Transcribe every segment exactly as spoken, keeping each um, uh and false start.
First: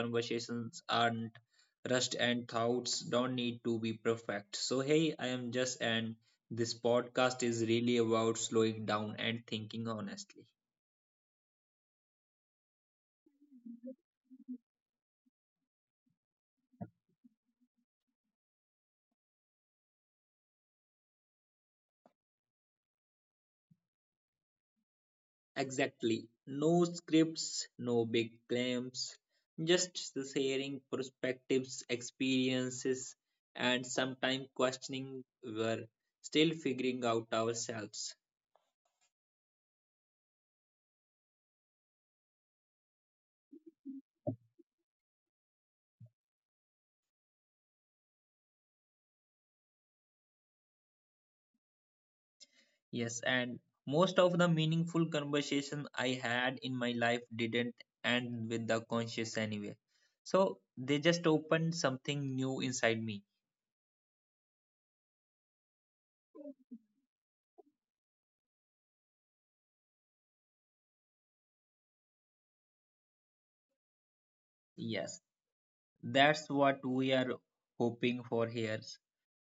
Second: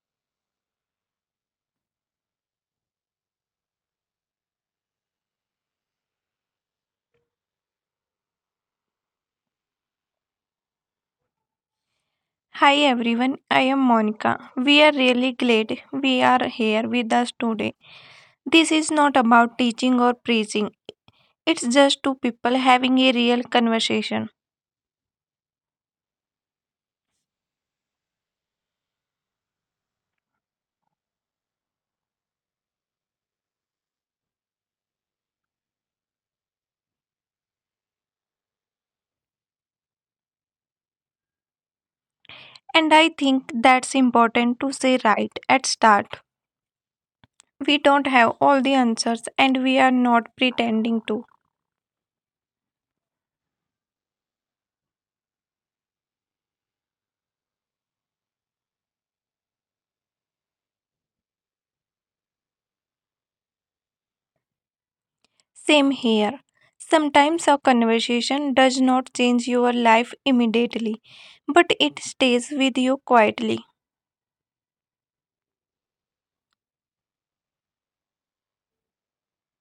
conversations aren't rushed and thoughts don't need to be perfect. So, hey, I am just, and this podcast is really about slowing down and thinking honestly. Hi everyone, I am Monica. We are really glad we are here with us today. This is not about teaching or preaching, it's just two people having a real conversation. Exactly. No scripts, no big claims, just the sharing perspectives, experiences, and sometimes questioning. We're still figuring out ourselves. And I think that's important to say right at start. We don't have all the answers and we are not pretending to. Yes, and most of the meaningful conversation I had in my life didn't end with the conscious anyway. So they just opened something new inside me. Same here. Sometimes a conversation does not change your life immediately, but it stays with you quietly. Yes, that's what we are hoping for here.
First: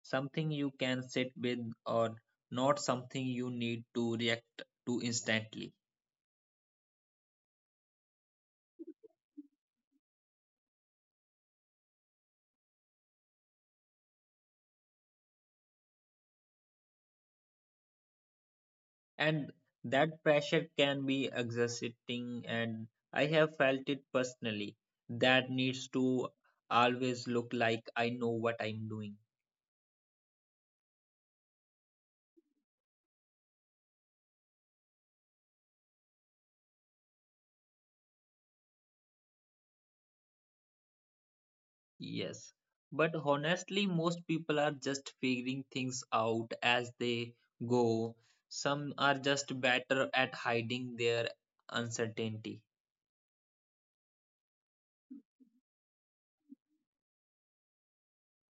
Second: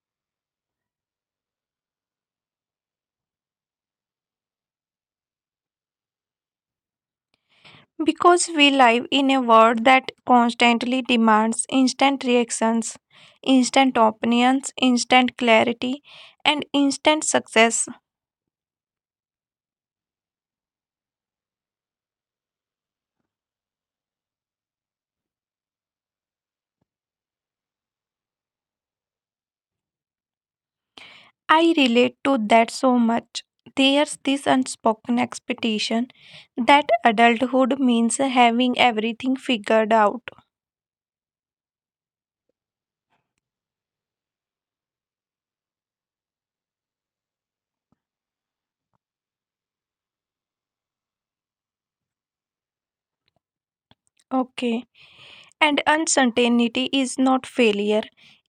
Something you can sit with or not something you need to react to instantly. Because we live in a world that constantly demands instant reactions, instant opinions, instant clarity, and instant success. And that pressure can be exhausting, and I have felt it personally, that needs to always look like I know what I'm doing. I relate to that so much. There's this unspoken expectation that adulthood means having everything figured out. Yes, but honestly most people are just figuring things out as they go. Some are just better at hiding their uncertainty. Okay. And uncertainty is not failure,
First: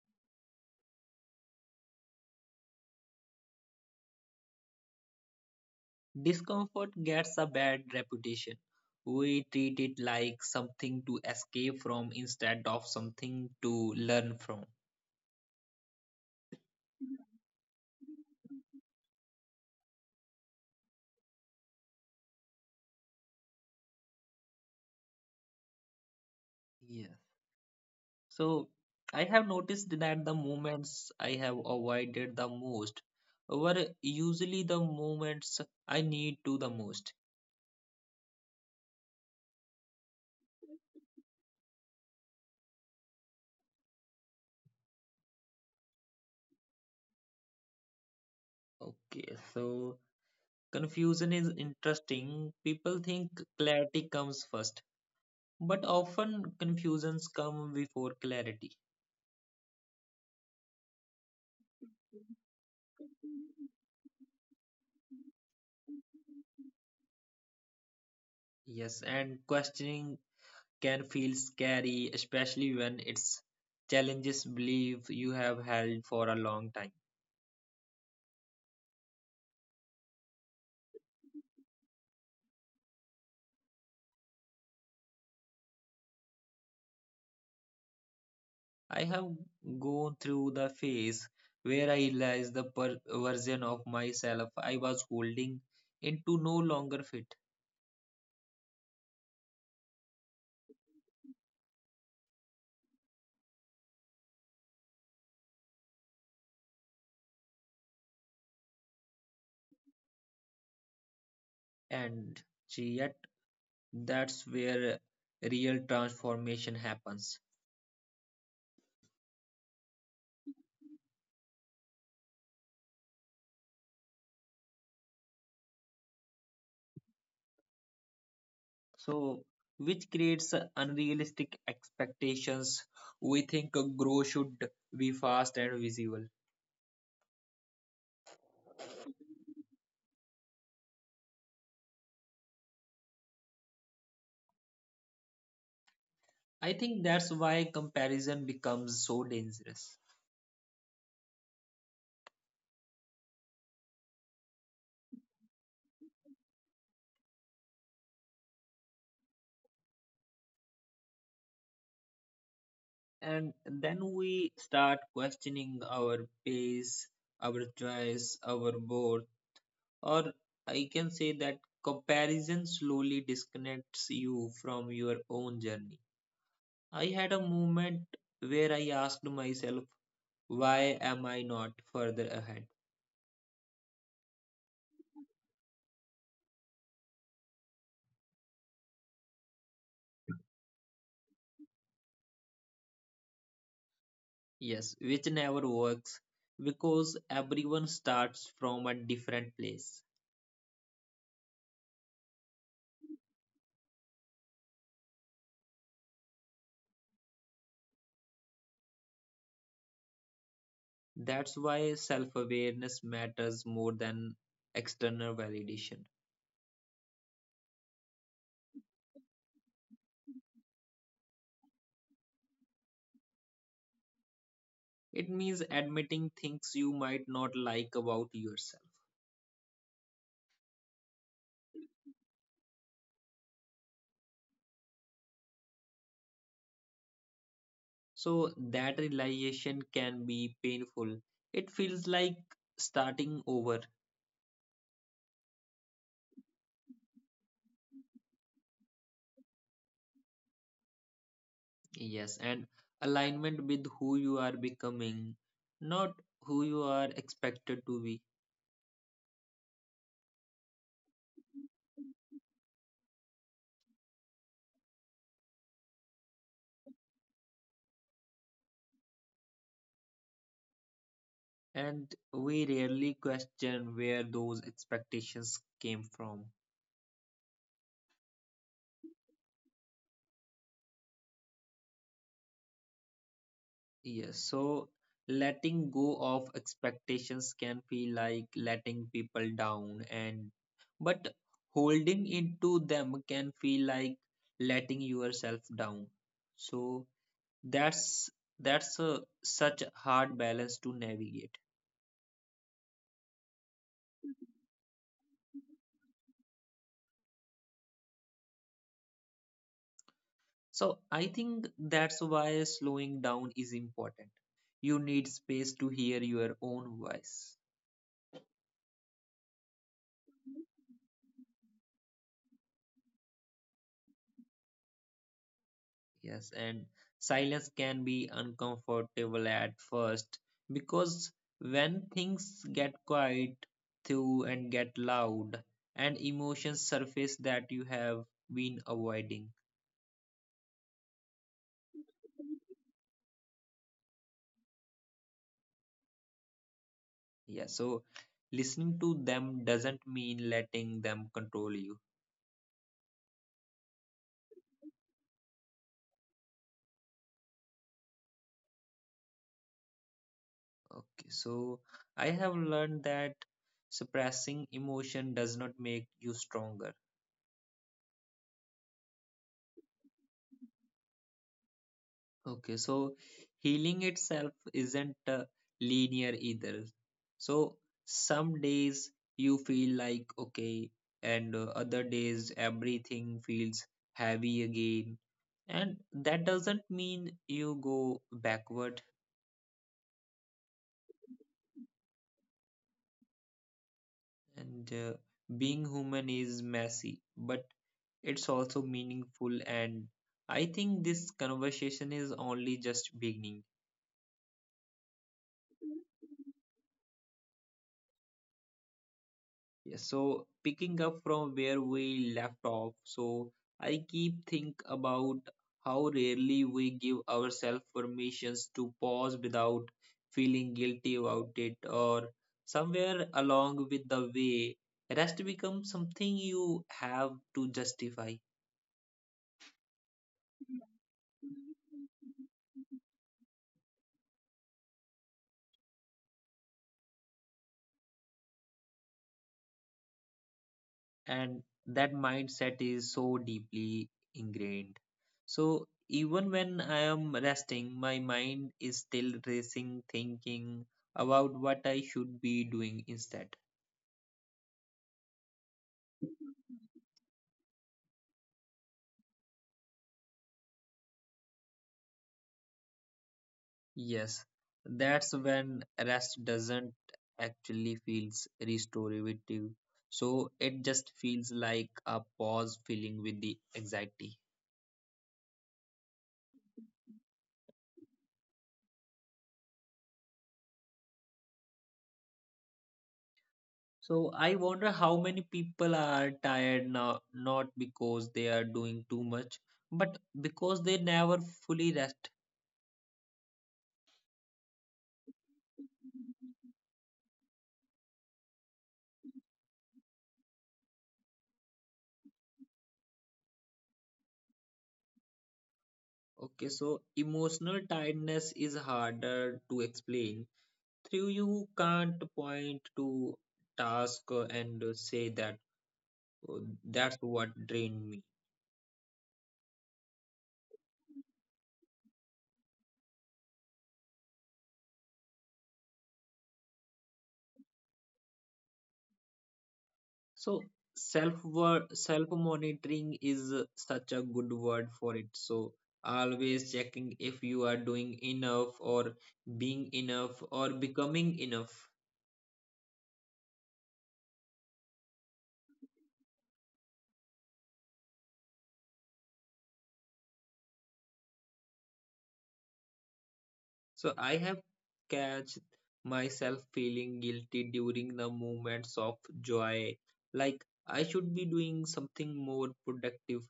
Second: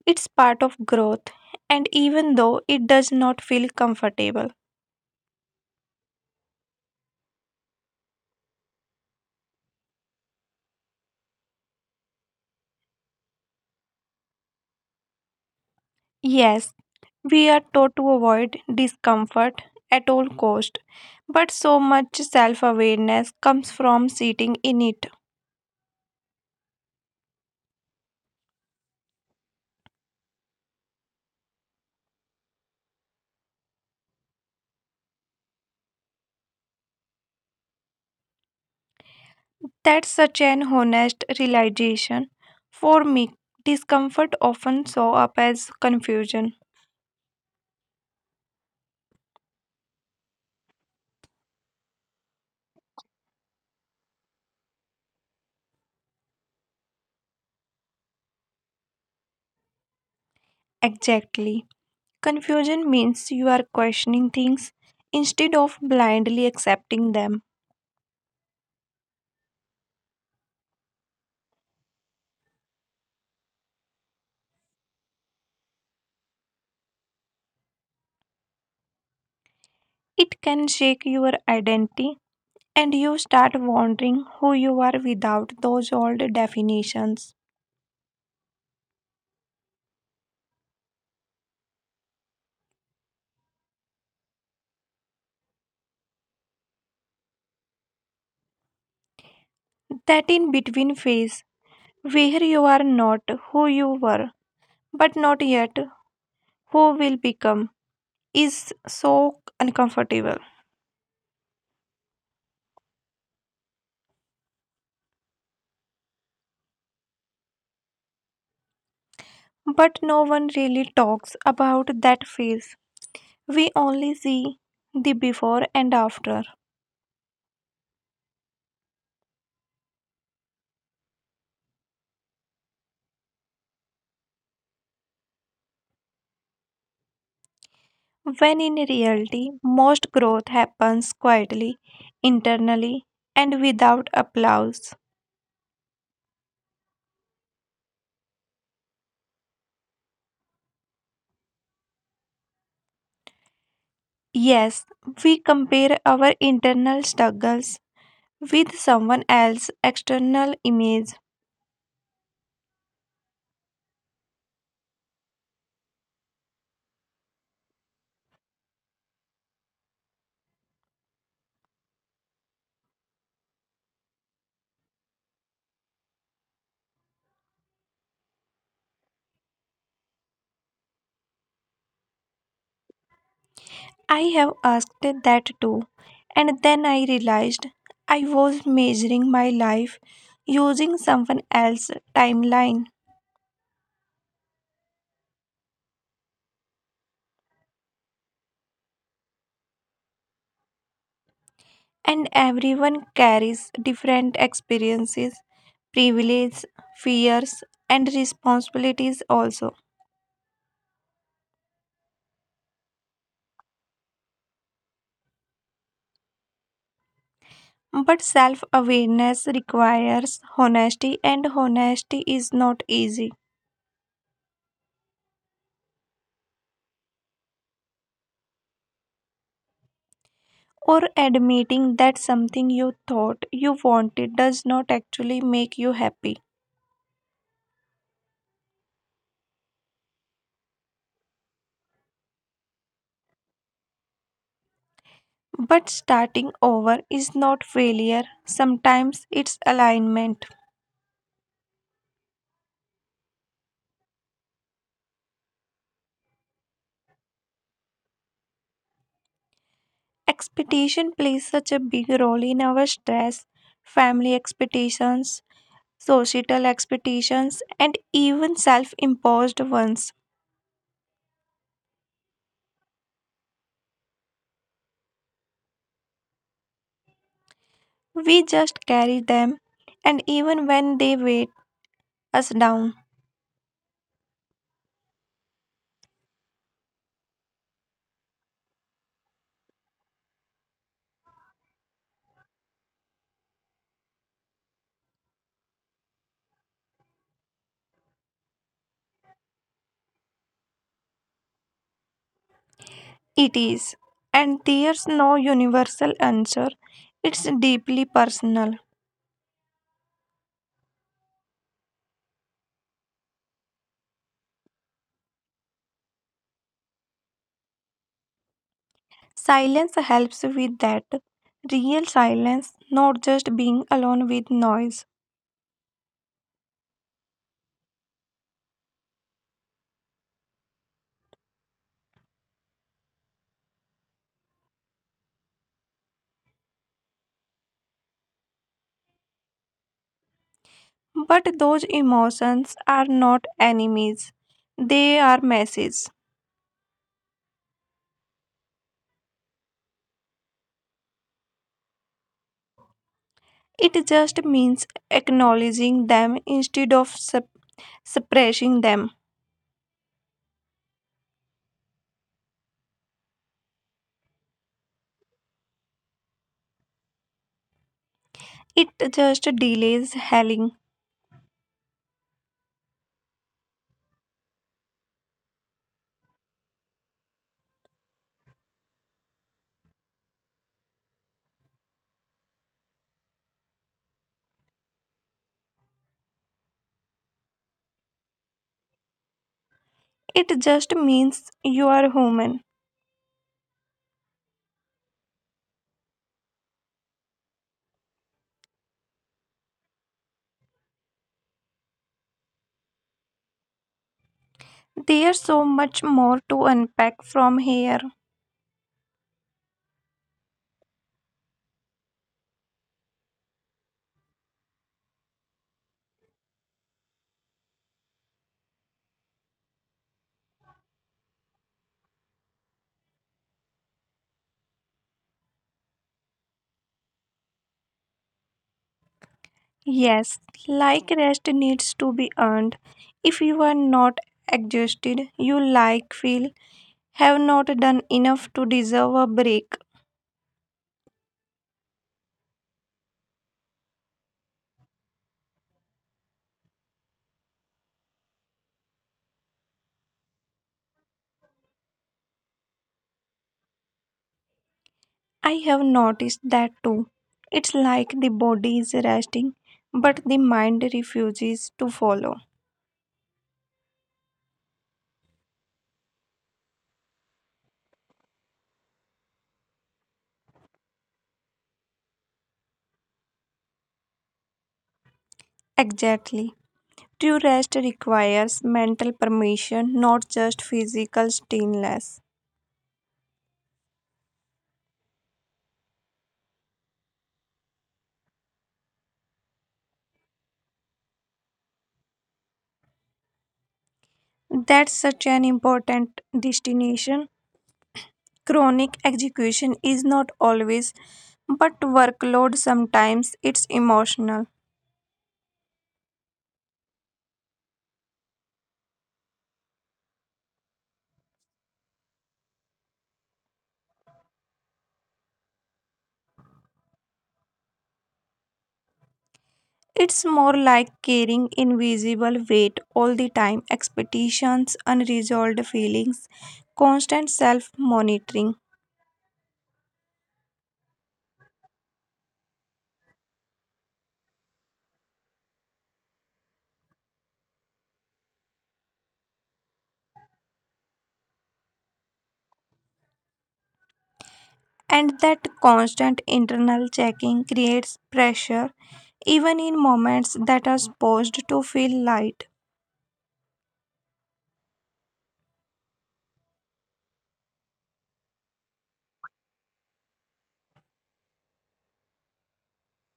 it's part of growth. And even though it does not feel comfortable, Discomfort gets a bad reputation. We treat it like something to escape from instead of something to learn from. yes, we are taught to avoid discomfort at all cost, but so much self-awareness comes from sitting in it. Yes. So I have noticed that the moments I have avoided the most were usually the moments I need to the most. That's such an honest realization. For me, discomfort often shows up as confusion. Okay, so confusion is interesting. People think clarity comes first, but often confusions come before clarity. Exactly. Confusion means you are questioning things instead of blindly accepting them. Yes, and questioning can feel scary, especially when it's challenges believe you have held for a long time. It can shake your identity and you start wondering who you are without those old definitions. I have gone through the phase where I realized the per- version of myself I was holding into no longer fit, That in between phase, where you are not who you were, but not yet who will become, is so uncomfortable. and yet that's where real transformation happens. But no one really talks about that phase. We only see the before and after, So, which creates unrealistic expectations. We think growth should be fast and visible. when in reality, most growth happens quietly, internally, and without applause. I think that's why comparison becomes so dangerous. Yes, we compare our internal struggles with someone else's external image. And then we start questioning our pace, our choice, our worth, or I can say that comparison slowly disconnects you from your own journey. I had a moment where I asked myself, why am I not further ahead? I have asked that too, and then I realized I was measuring my life using someone else's timeline. Yes, which never works because everyone starts from a different place. And everyone carries different experiences, privileges, fears, and responsibilities also. That's why self awareness matters more than external validation. But self awareness requires honesty, and honesty is not easy. It means admitting things you might not like about yourself. Or admitting that something you thought you wanted does not actually make you happy. So, that realization can be painful. It feels like starting over, But starting over is not failure, sometimes it's alignment. yes, and alignment with who you are becoming, not who you are expected to be. Expectation plays such a big role in our stress, family expectations, societal expectations, and even self imposed ones. And we rarely question where those expectations came from. We just carry them, and even when they weigh us down, Yes, so letting go of expectations can feel like letting people down, and but holding into them can feel like letting yourself down. So that's that's a, such a hard balance to navigate. it is. And there's no universal answer, it's deeply personal. So I think that's why slowing down is important. You need space to hear your own voice. Silence helps with that. Real silence, not just being alone with noise. Yes, and silence can be uncomfortable at first because when things get quiet through and get loud and emotions surface that you have been avoiding. But those emotions are not enemies, they are messages. Yeah, so listening to them doesn't mean letting them control you. It just means acknowledging them instead of sup- suppressing them. Okay, so I have learned that suppressing emotion does not make you stronger. It just delays healing. Okay, so healing itself isn't uh, linear either. So some days you feel like okay, and uh, other days everything feels heavy again. And that doesn't mean you go backward. It just means you are human. And uh, being human is messy, but it's also meaningful. And I think this conversation is only just beginning. There's so much more to unpack from here. Yeah, so picking up from where we left off, so I keep think about how rarely we give ourselves permissions to pause without feeling guilty about it, or somewhere along with the way, rest becomes something you have to justify. Yes, like rest needs to be earned. If you are not exhausted, you like feel have not done enough to deserve a break. And that mindset is so deeply ingrained. So even when I am resting, my mind is still racing, thinking about what I should be doing instead. I have noticed that too. It's like the body is resting, but the mind refuses to follow. Yes, that's when rest doesn't actually feels restorative. So it just feels like a pause filling with the anxiety. Exactly. True rest requires mental permission, not just physical stillness. So I wonder how many people are tired now, not because they are doing too much, but because they never fully rest. That's such an important destination. Chronic execution is not always, but workload sometimes it's emotional. Okay, so emotional tiredness is harder to explain. Through you can't point to task uh, and uh, say that, "Oh, that's what drained me." It's more like carrying invisible weight all the time, expectations, unresolved feelings, constant self monitoring. So self word self monitoring is uh, such a good word for it. So always checking if you are doing enough or being enough or becoming enough. And that constant internal checking creates pressure even in moments that are supposed to feel light. So I have catch myself feeling guilty during the moments of joy, like I should be doing something more productive.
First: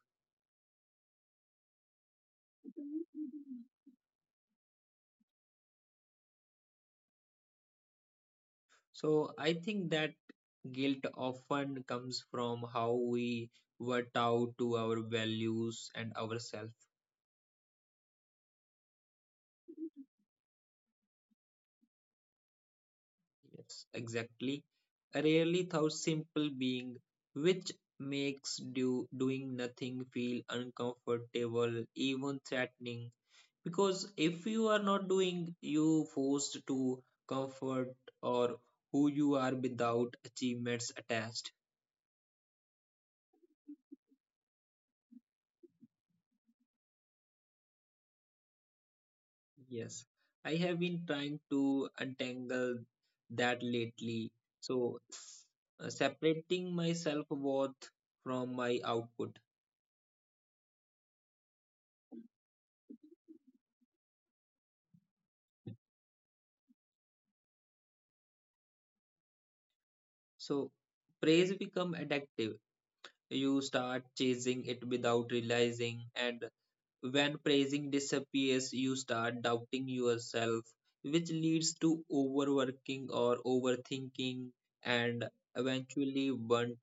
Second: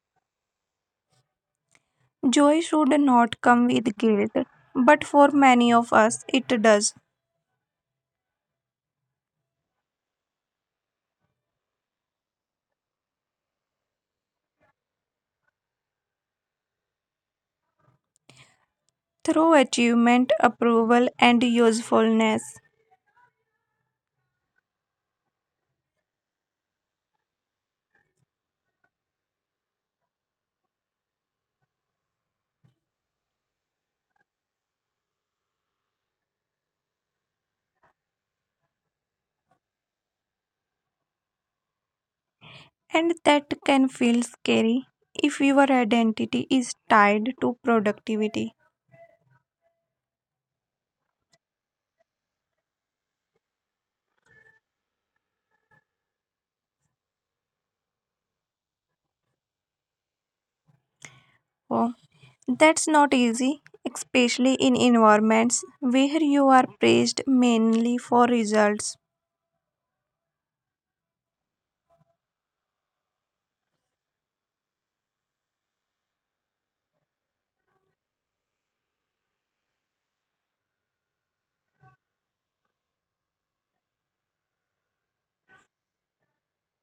Joy should not come with guilt, but for many of us it does. So I think that guilt often comes from how we were taught to our values and ourselves. Through achievement, approval, and usefulness. Yes, exactly. Rarely thought simple being, which makes do, doing nothing feel uncomfortable, even threatening. Because if you are not doing, you forced to comfort or who you are without achievements attached. And that can feel scary if your identity is tied to productivity. Yes, I have been trying to untangle that lately. So, s- uh, separating my self worth from my output. Oh, that's not easy, especially in environments where you are praised mainly for results. So praise become addictive. You start chasing it without realizing, and when praising disappears, you start doubting yourself, which leads to overworking or overthinking and eventually burnt.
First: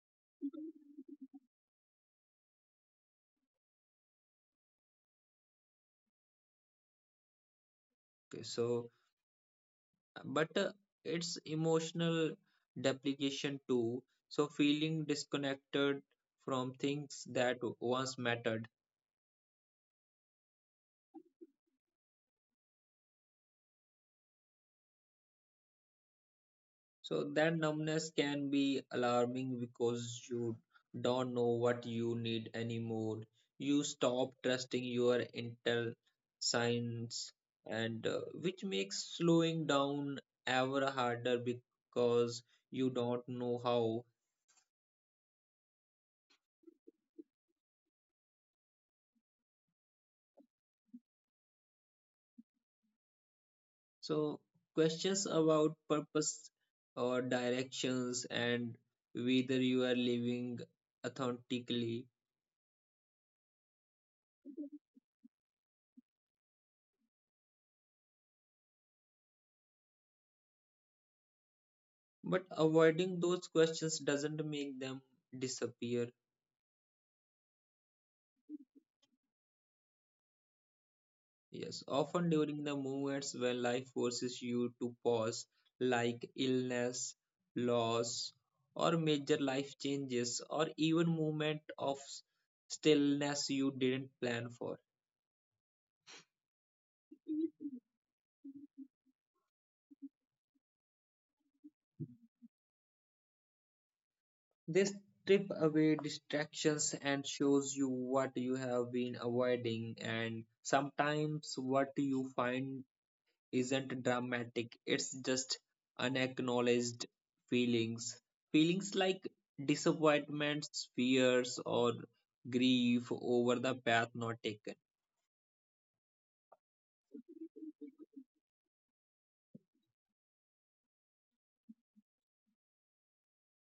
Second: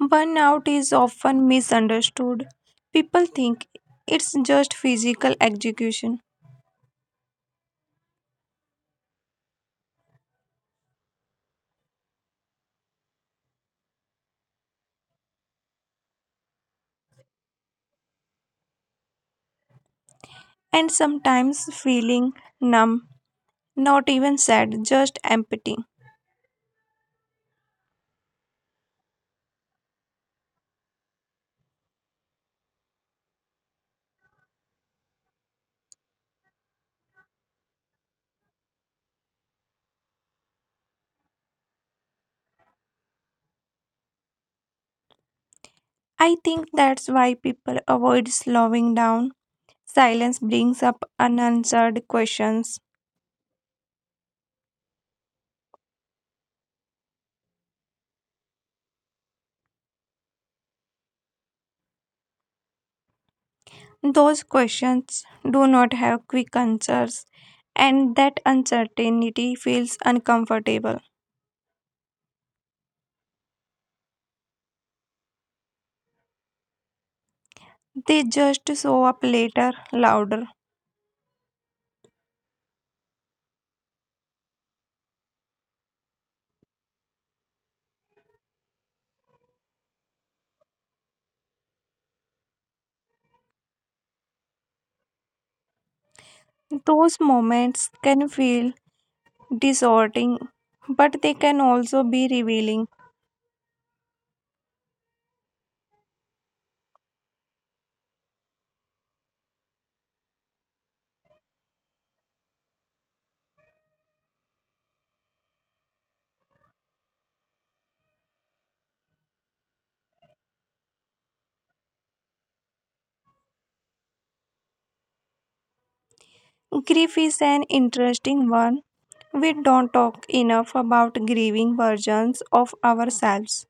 Burnout is often misunderstood. People think it's just physical execution, Okay, so, but uh, it's emotional depreciation too. So feeling disconnected from things that once mattered. and sometimes feeling numb, not even sad, just empty. So that numbness can be alarming because you don't know what you need anymore. You stop trusting your inner signs, and uh, which makes slowing down ever harder because you don't know how. I think that's why people avoid slowing down. Silence brings up unanswered questions. So questions about purpose or directions and whether you are living authentically. Those questions do not have quick answers, and that uncertainty feels uncomfortable. But avoiding those questions doesn't make them disappear. They just show up later, louder. Yes, often during the moments when life forces you to pause, like illness, loss, or major life changes, or even moment of s- stillness you didn't plan for. Those moments can feel disorienting, but they can also be revealing. They strip away distractions and shows you what you have been avoiding, and sometimes what you find isn't dramatic, it's just unacknowledged feelings. Feelings like disappointments, fears, or grief over the path not taken. Grief is an interesting one. We don't talk enough about grieving versions of ourselves.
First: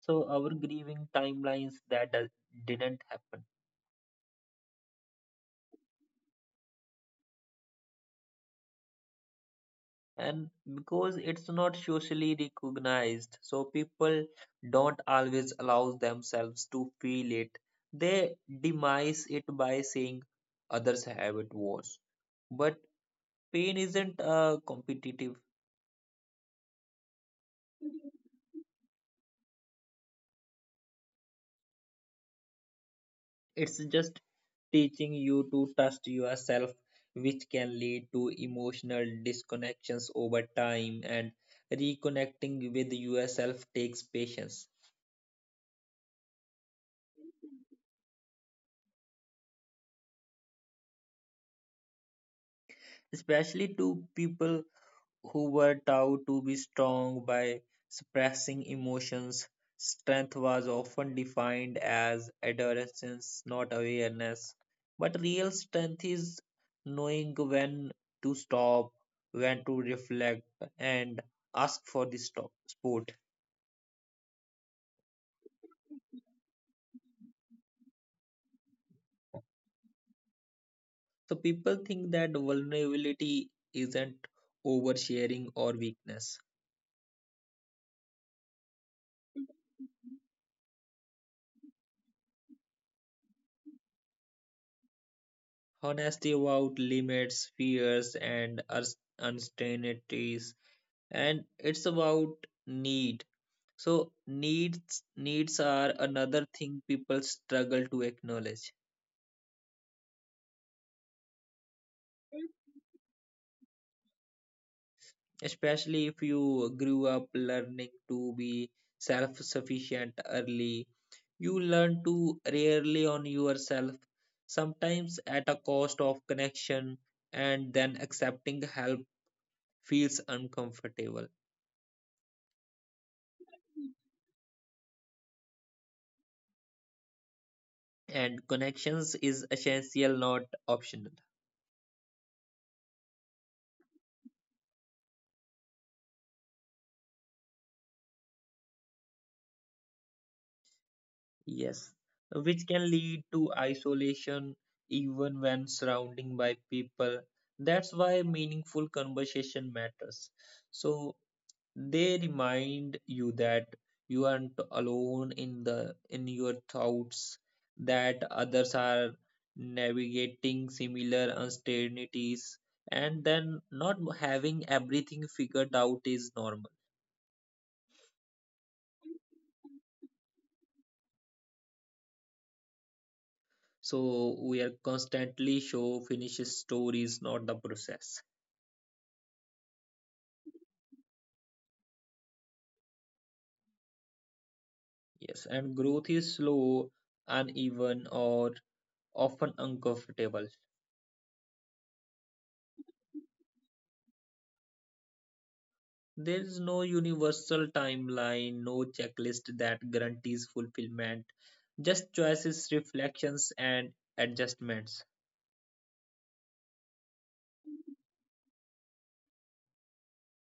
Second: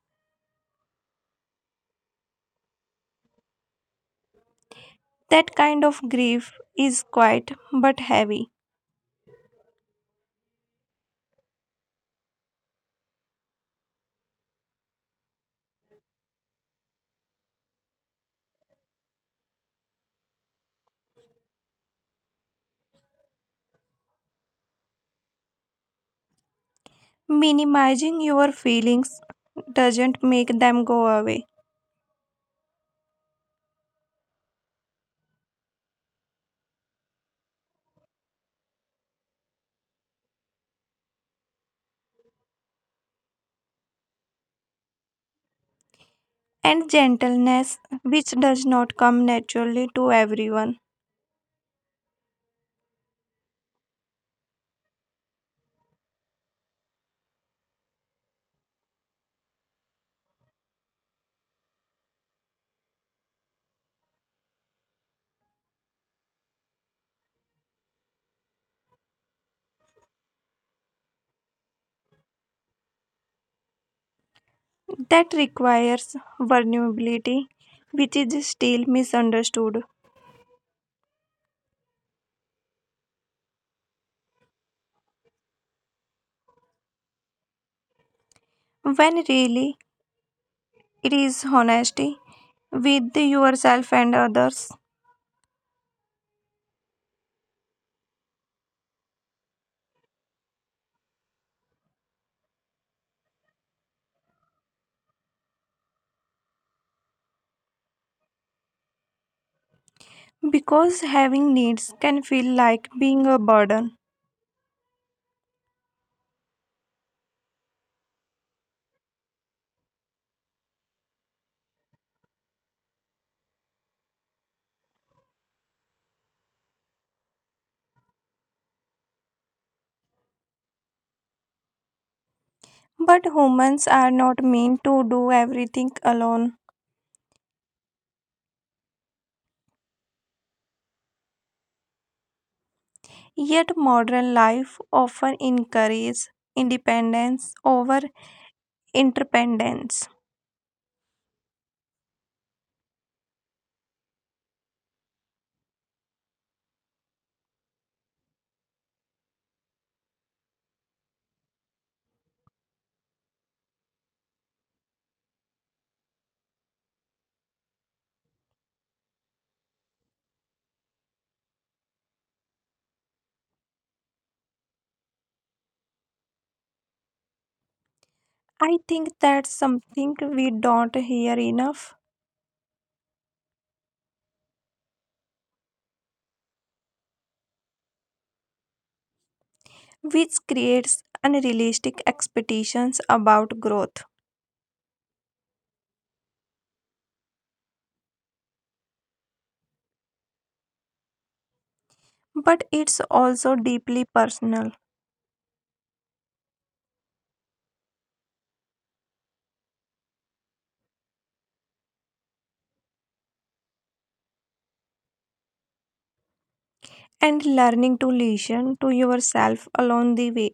So, our grieving timelines that does, didn't happen. That kind of grief is quiet but heavy. And because it's not socially recognized, so people don't always allow themselves to feel it. They demise it by saying others have it worse, but pain isn't uh, competitive. Minimizing your feelings doesn't make them go away. It's just teaching you to trust yourself, which can lead to emotional disconnections over time, and reconnecting with yourself takes patience, And gentleness, which does not come naturally to everyone, especially to people who were taught to be strong by suppressing emotions. Strength was often defined as adolescence, not awareness. But real strength is knowing when to stop, when to reflect, and ask for the stop, support. that requires vulnerability, which is still misunderstood. So people think that vulnerability isn't oversharing or weakness. When really it is honesty with yourself and others, Honesty about limits, fears, and ars- uncertainties, and it's about need. So needs needs are another thing people struggle to acknowledge, because having needs can feel like being a burden. especially if you grew up learning to be self sufficient early. You learn to rarely on yourself, sometimes at a cost of connection, and then accepting help feels uncomfortable. But humans are not meant to do everything alone. And connections is essential, not optional. Yet modern life often encourages independence over interdependence. Yes, which can lead to isolation even when surrounding by people. That's why meaningful conversation matters. So they remind you that you aren't alone in the in your thoughts, that others are navigating similar uncertainties, and then not having everything figured out is normal. I think that's something we don't hear enough, So we are constantly show finished stories, not the process. which creates unrealistic expectations about growth. Yes, and growth is slow, uneven, or often uncomfortable. But it's also deeply personal, There is no universal timeline, no checklist that guarantees fulfillment, just choices, reflections, and adjustments. and learning to listen to yourself along the way.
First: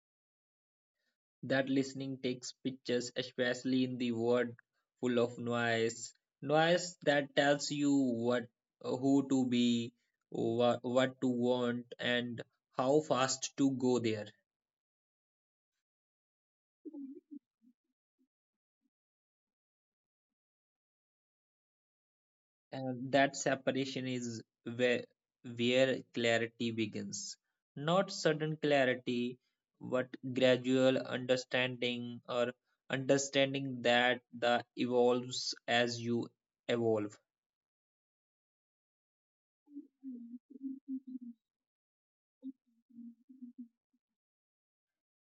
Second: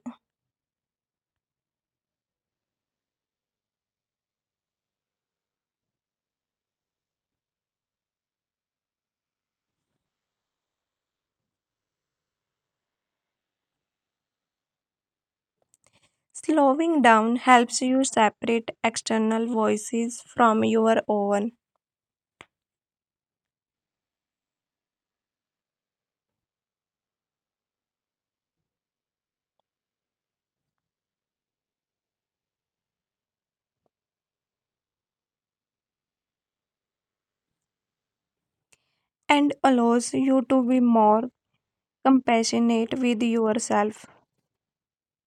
That listening takes pictures, especially in the world full of noise. Noise that tells you what, who to be, what, what to want, and how fast to go there. Slowing down helps you separate external voices from your own And that separation is where, where clarity begins. Not sudden clarity, but gradual understanding or understanding that the evolves as you evolve. and allows you to be more compassionate with yourself,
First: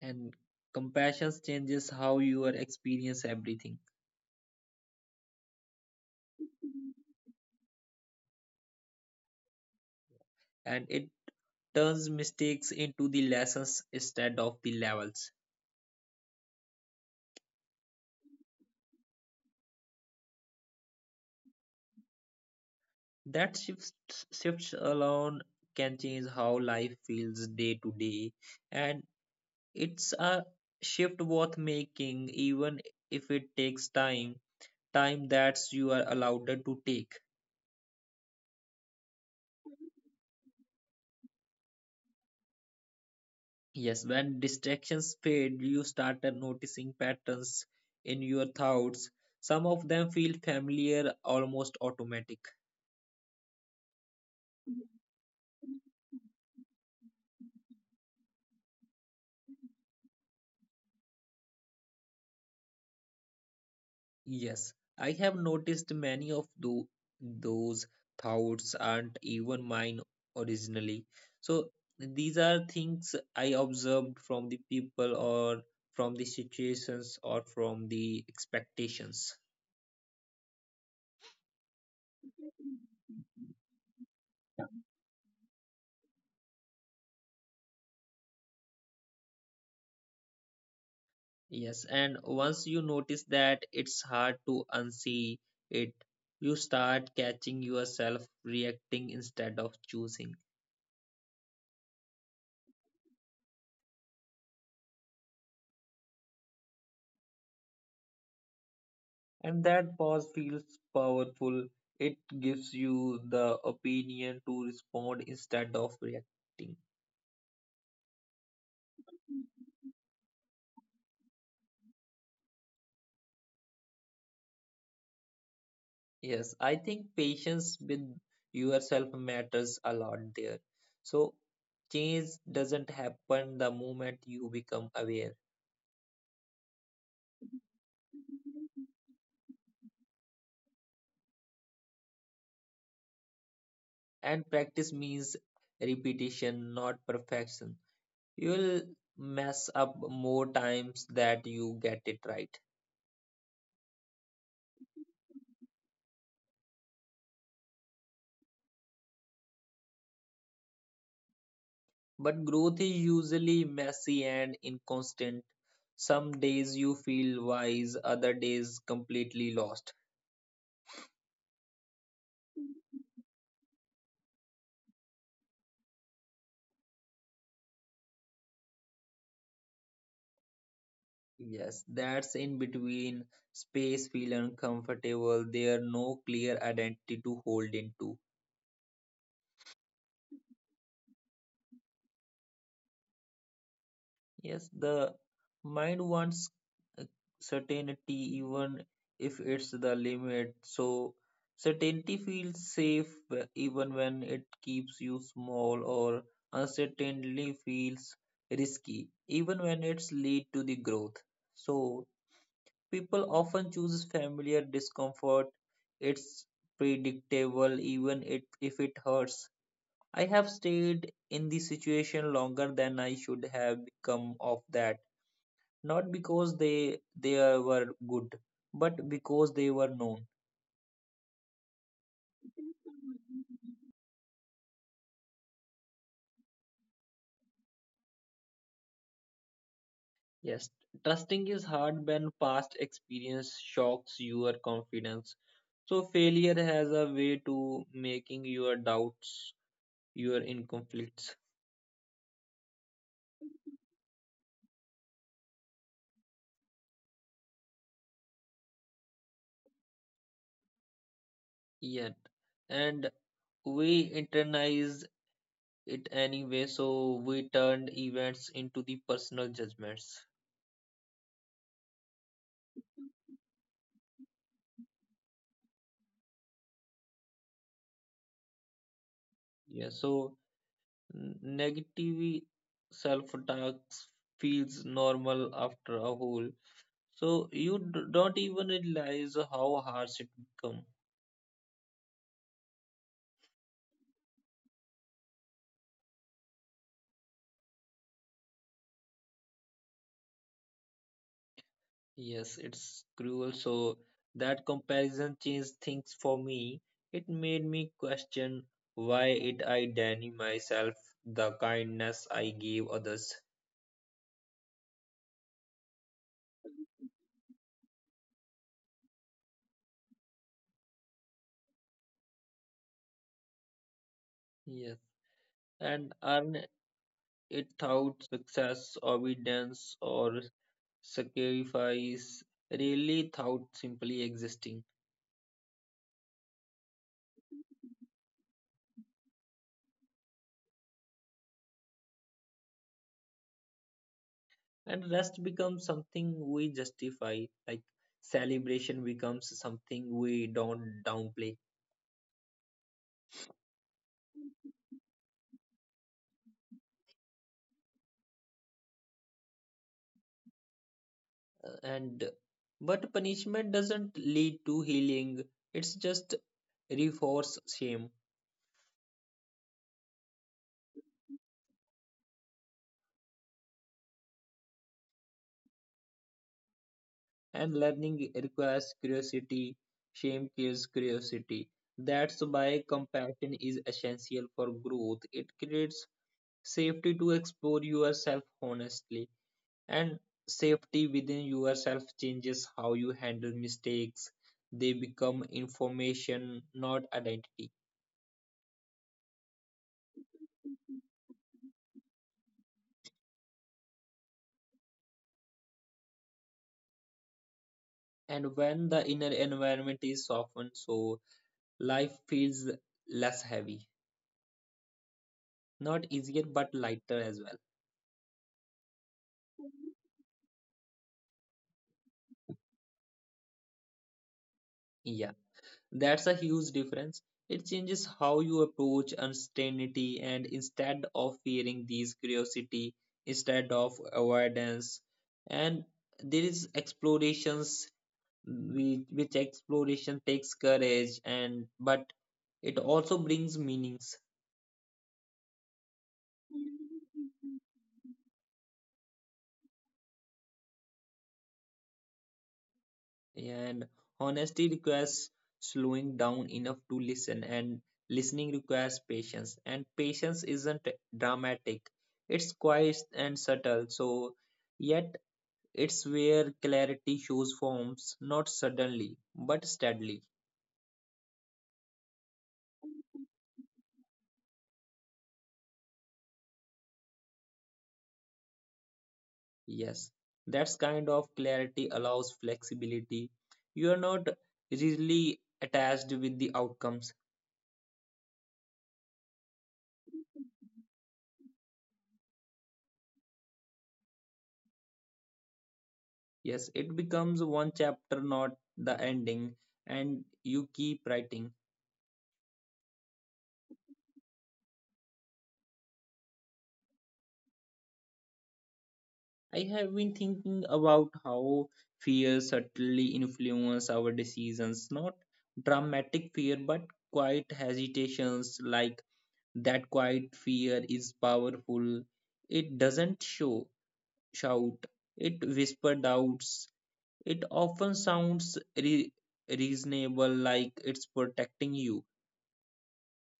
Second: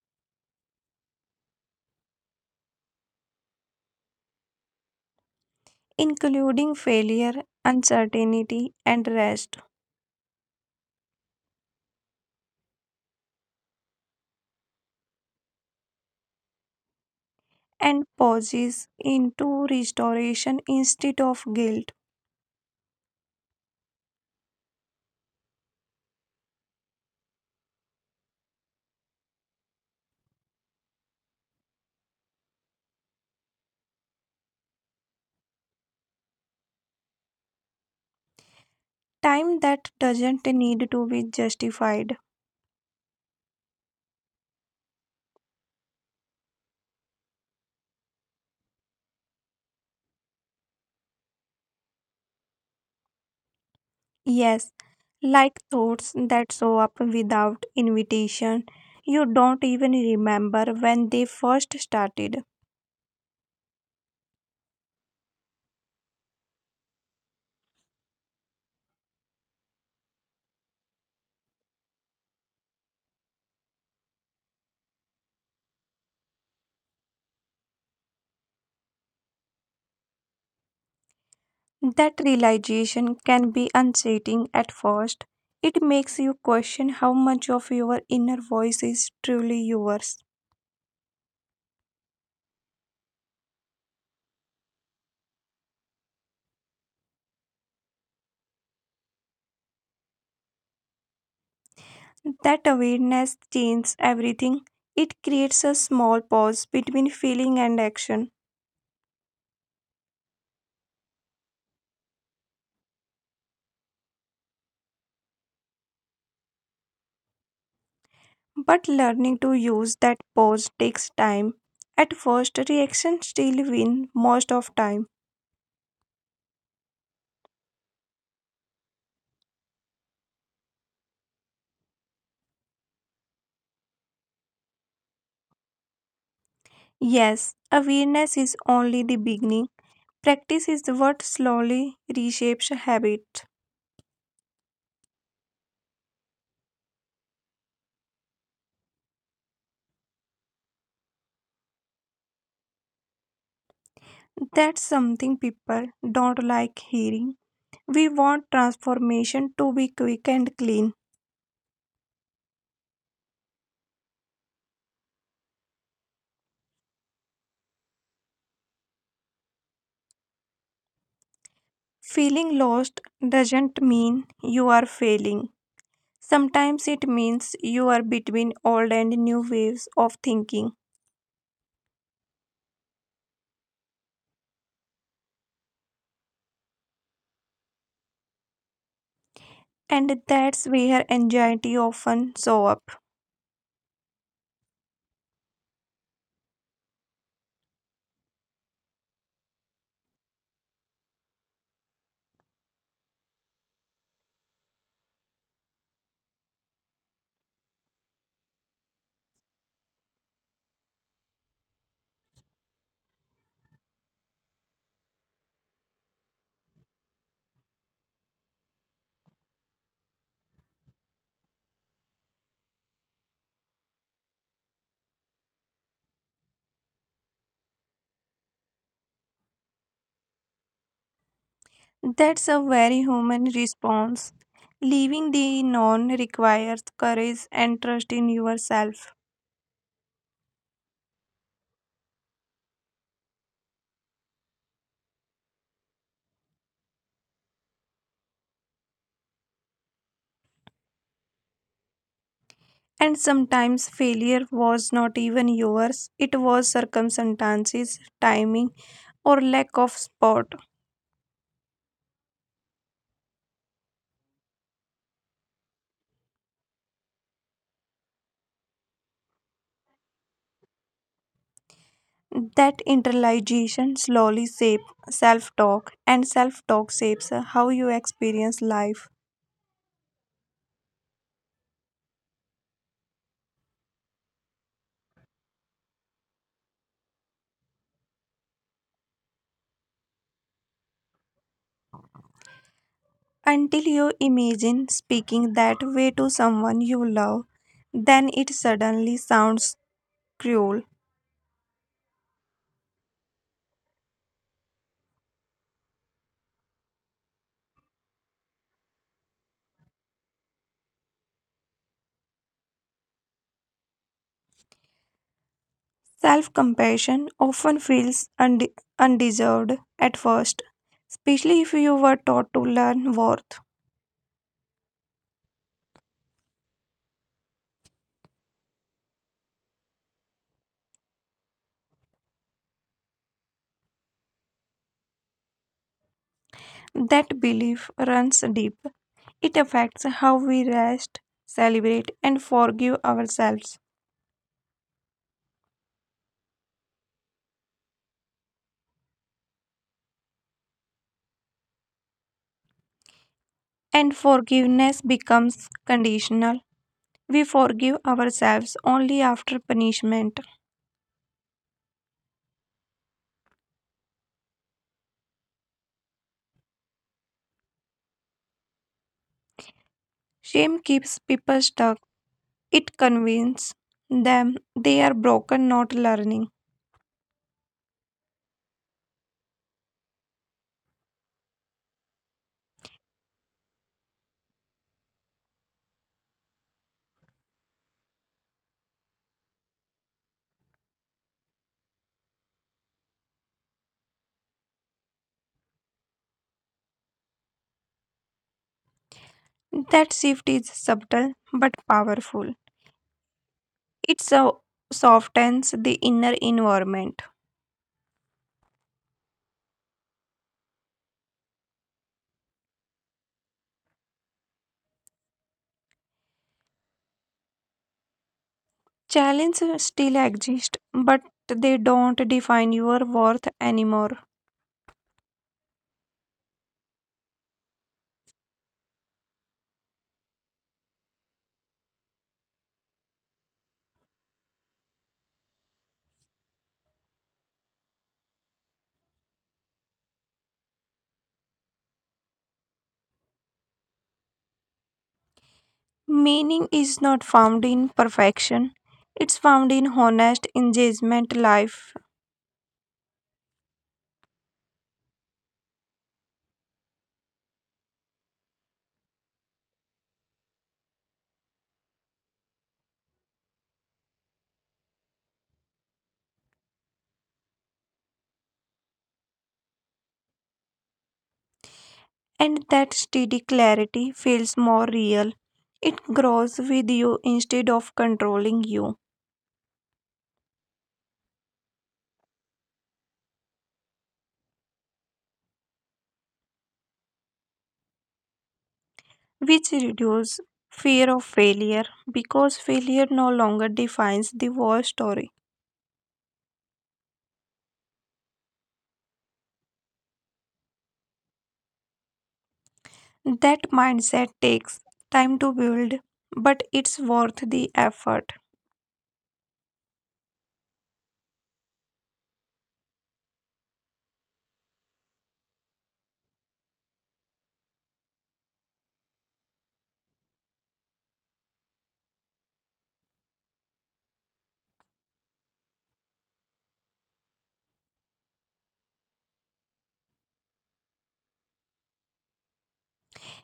And compassion changes how you are experience everything. including failure, uncertainty, and rest, And it turns mistakes into the lessons instead of the levels. and pauses into restoration instead of guilt. That shifts, Shifts alone can change how life feels day to day, and it's a shift worth making, even if it takes time, time that you are allowed to take. Time that doesn't need to be justified. Yes, when distractions fade, you started noticing patterns in your thoughts. Some of them feel familiar, almost automatic. Yes, like thoughts that show up without invitation. You don't even remember when they first started. Yes, I have noticed many of tho- those thoughts aren't even mine originally. So these are things I observed from the people or from the situations or from the expectations. That realization can be unsettling at first. It makes you question how much of your inner voice is truly yours. Yes, and once you notice that it's hard to unsee it, you start catching yourself reacting instead of choosing. That awareness changes everything. It creates a small pause between feeling and action. And that pause feels powerful. It gives you the opinion to respond instead of reacting. But learning to use that pause takes time. At first, reactions still win most of time. Yes, I think patience with yourself matters a lot there. So, change doesn't happen the moment you become aware. Yes, awareness is only the beginning. Practice is what slowly reshapes habit. And practice means repetition, not perfection. You'll mess up more times that you get it right. That's something people don't like hearing. We want transformation to be quick and clean. But growth is usually messy and inconstant. Some days you feel wise, other days completely lost. Feeling lost doesn't mean you are failing. Sometimes it means you are between old and new ways of thinking. Yes, that's in between space feel uncomfortable. There are no clear identity to hold into. And that's where anxiety often show up. Yes, the mind wants uh, certainty even if it's the limit. So, certainty feels safe uh, even when it keeps you small, or uncertainty feels risky even when it's lead to the growth. So, people often choose familiar discomfort. It's predictable even it if it hurts. I have stayed in the situation longer than I should have become of that, not because they they uh, were good, but because they were known. That's a very human response. Leaving the known requires courage and trust in yourself. Yes, trusting is hard when past experience shocks your confidence. So failure has a way to making your doubts, your in conflicts. And sometimes failure was not even yours, it was circumstances, timing, or lack of sport. Yet, and we internalize it anyway, so we turned events into the personal judgments. That internalization slowly shapes self talk, and self talk shapes how you experience life. Yeah, so negative self-talk feels normal after a whole. So you d- don't even realize how harsh it become. Until you imagine speaking that way to someone you love, then it suddenly sounds cruel. Yes, it's cruel. So that comparison changed things for me. It made me question why it I deny myself the kindness I gave others. Self compassion often feels unde- undeserved at first, especially if you were taught to learn worth. Yes, and earn it out success, obedience, or sacrifice really thought simply existing. That belief runs deep. It affects how we rest, celebrate, and forgive ourselves. And rest becomes something we justify, like celebration becomes something we don't downplay. And forgiveness becomes conditional. We forgive ourselves only after punishment. Uh, and But punishment doesn't lead to healing, it's just reinforce shame. Shame keeps people stuck. It convinces them they are broken, not learning. And learning requires curiosity. Shame kills curiosity. That's why compassion is essential for growth. It creates safety to explore yourself honestly, and safety within yourself changes how you handle mistakes. They become information, not identity. That shift is subtle but powerful. It so- softens the inner environment. And when the inner environment is softened, so life feels less heavy, not easier but lighter as well. Challenges still exist, but they don't define your worth anymore. Yeah, that's a huge difference. It changes how you approach uncertainty, and instead of fearing these curiosity instead of avoidance, and there is explorations, which, which exploration takes courage, and but it also brings meanings. Meaning is not found in perfection, it's found in honest engagement life, And honesty requires slowing down enough to listen, and listening requires patience, and patience isn't dramatic, it's quiet and subtle, so yet it's where clarity shows forms not suddenly but steadily. and that steady clarity feels more real. It grows with you instead of controlling you, Yes, that's kind of clarity allows flexibility. You are not really attached with the outcomes. which reduces fear of failure because failure no longer defines the war story. Yes, it becomes one chapter, not the ending, and you keep writing. That mindset takes time to build, but it's worth the effort. I have been thinking about how fear subtly influence our decisions, not dramatic fear, but quiet hesitations like that quiet fear is powerful. It doesn't show shout, it whisper doubts. It often sounds re- reasonable, like it's protecting you,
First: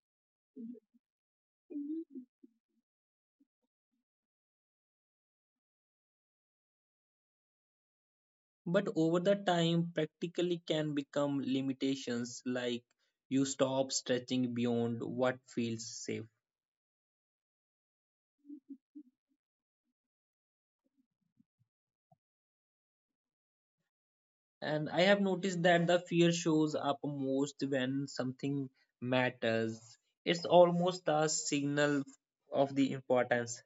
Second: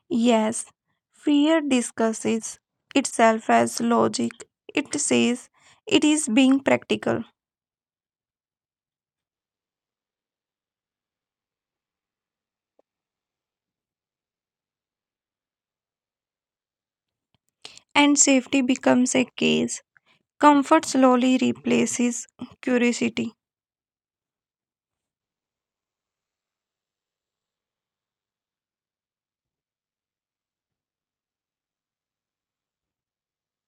Yes, fear discusses itself as logic. It says it is being practical, but over the time, practically can become limitations, like you stop stretching beyond what feels safe. and safety becomes a case. Comfort slowly replaces curiosity. And I have noticed that the fear shows up most when something matters. It's almost a signal of the importance.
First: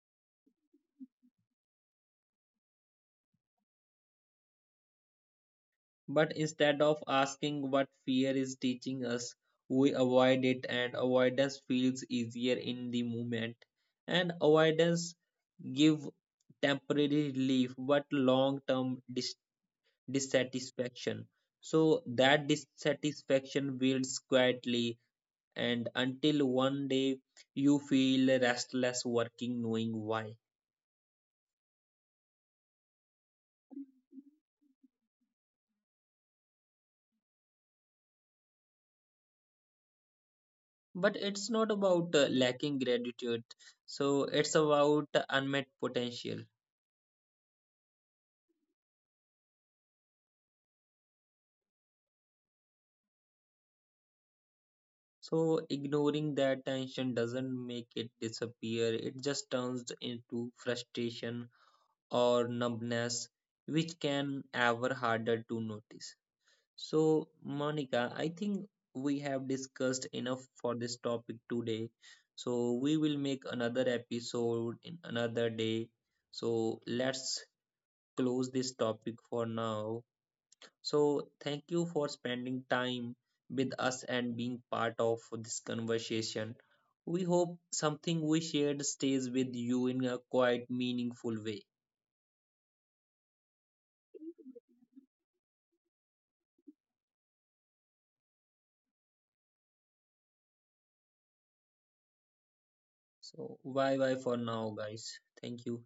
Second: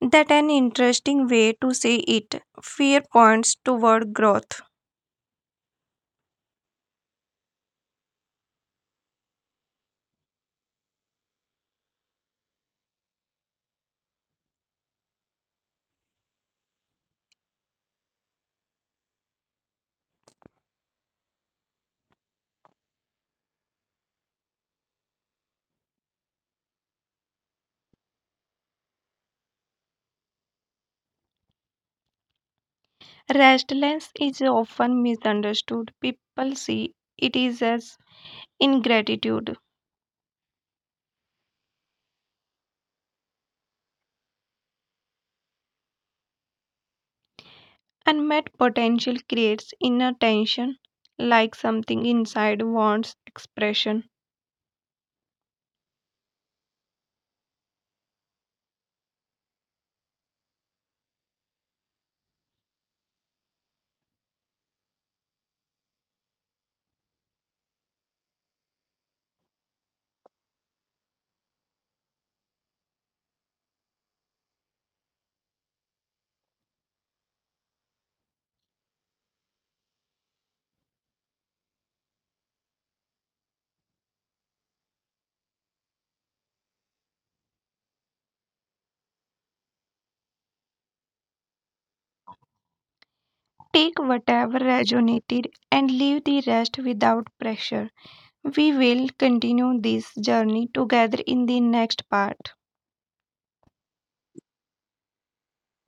That an interesting way to say it. Fear points toward growth. But instead of asking what fear is teaching us, we avoid it, and avoidance feels easier in the moment. And avoidance give temporary relief but long term dis- dissatisfaction. So that dissatisfaction builds quietly, and until one day you feel restless working, knowing why. Restlessness is often misunderstood. People see it is as ingratitude. But it's not about uh, lacking gratitude, so it's about unmet potential. Unmet potential creates inner tension, like something inside wants expression. So ignoring that tension doesn't make it disappear. It just turns into frustration or numbness, which can ever harder to notice. So Monica, I think we have discussed enough for this topic today. So we will make another episode in another day. So let's close this topic for now. So, thank you for spending time with us and being part of this conversation. We hope something we shared stays with you in a quite meaningful way. Take whatever resonated and leave the rest without pressure. We will continue this journey together in the next part. So, bye bye for now, guys. Thank you.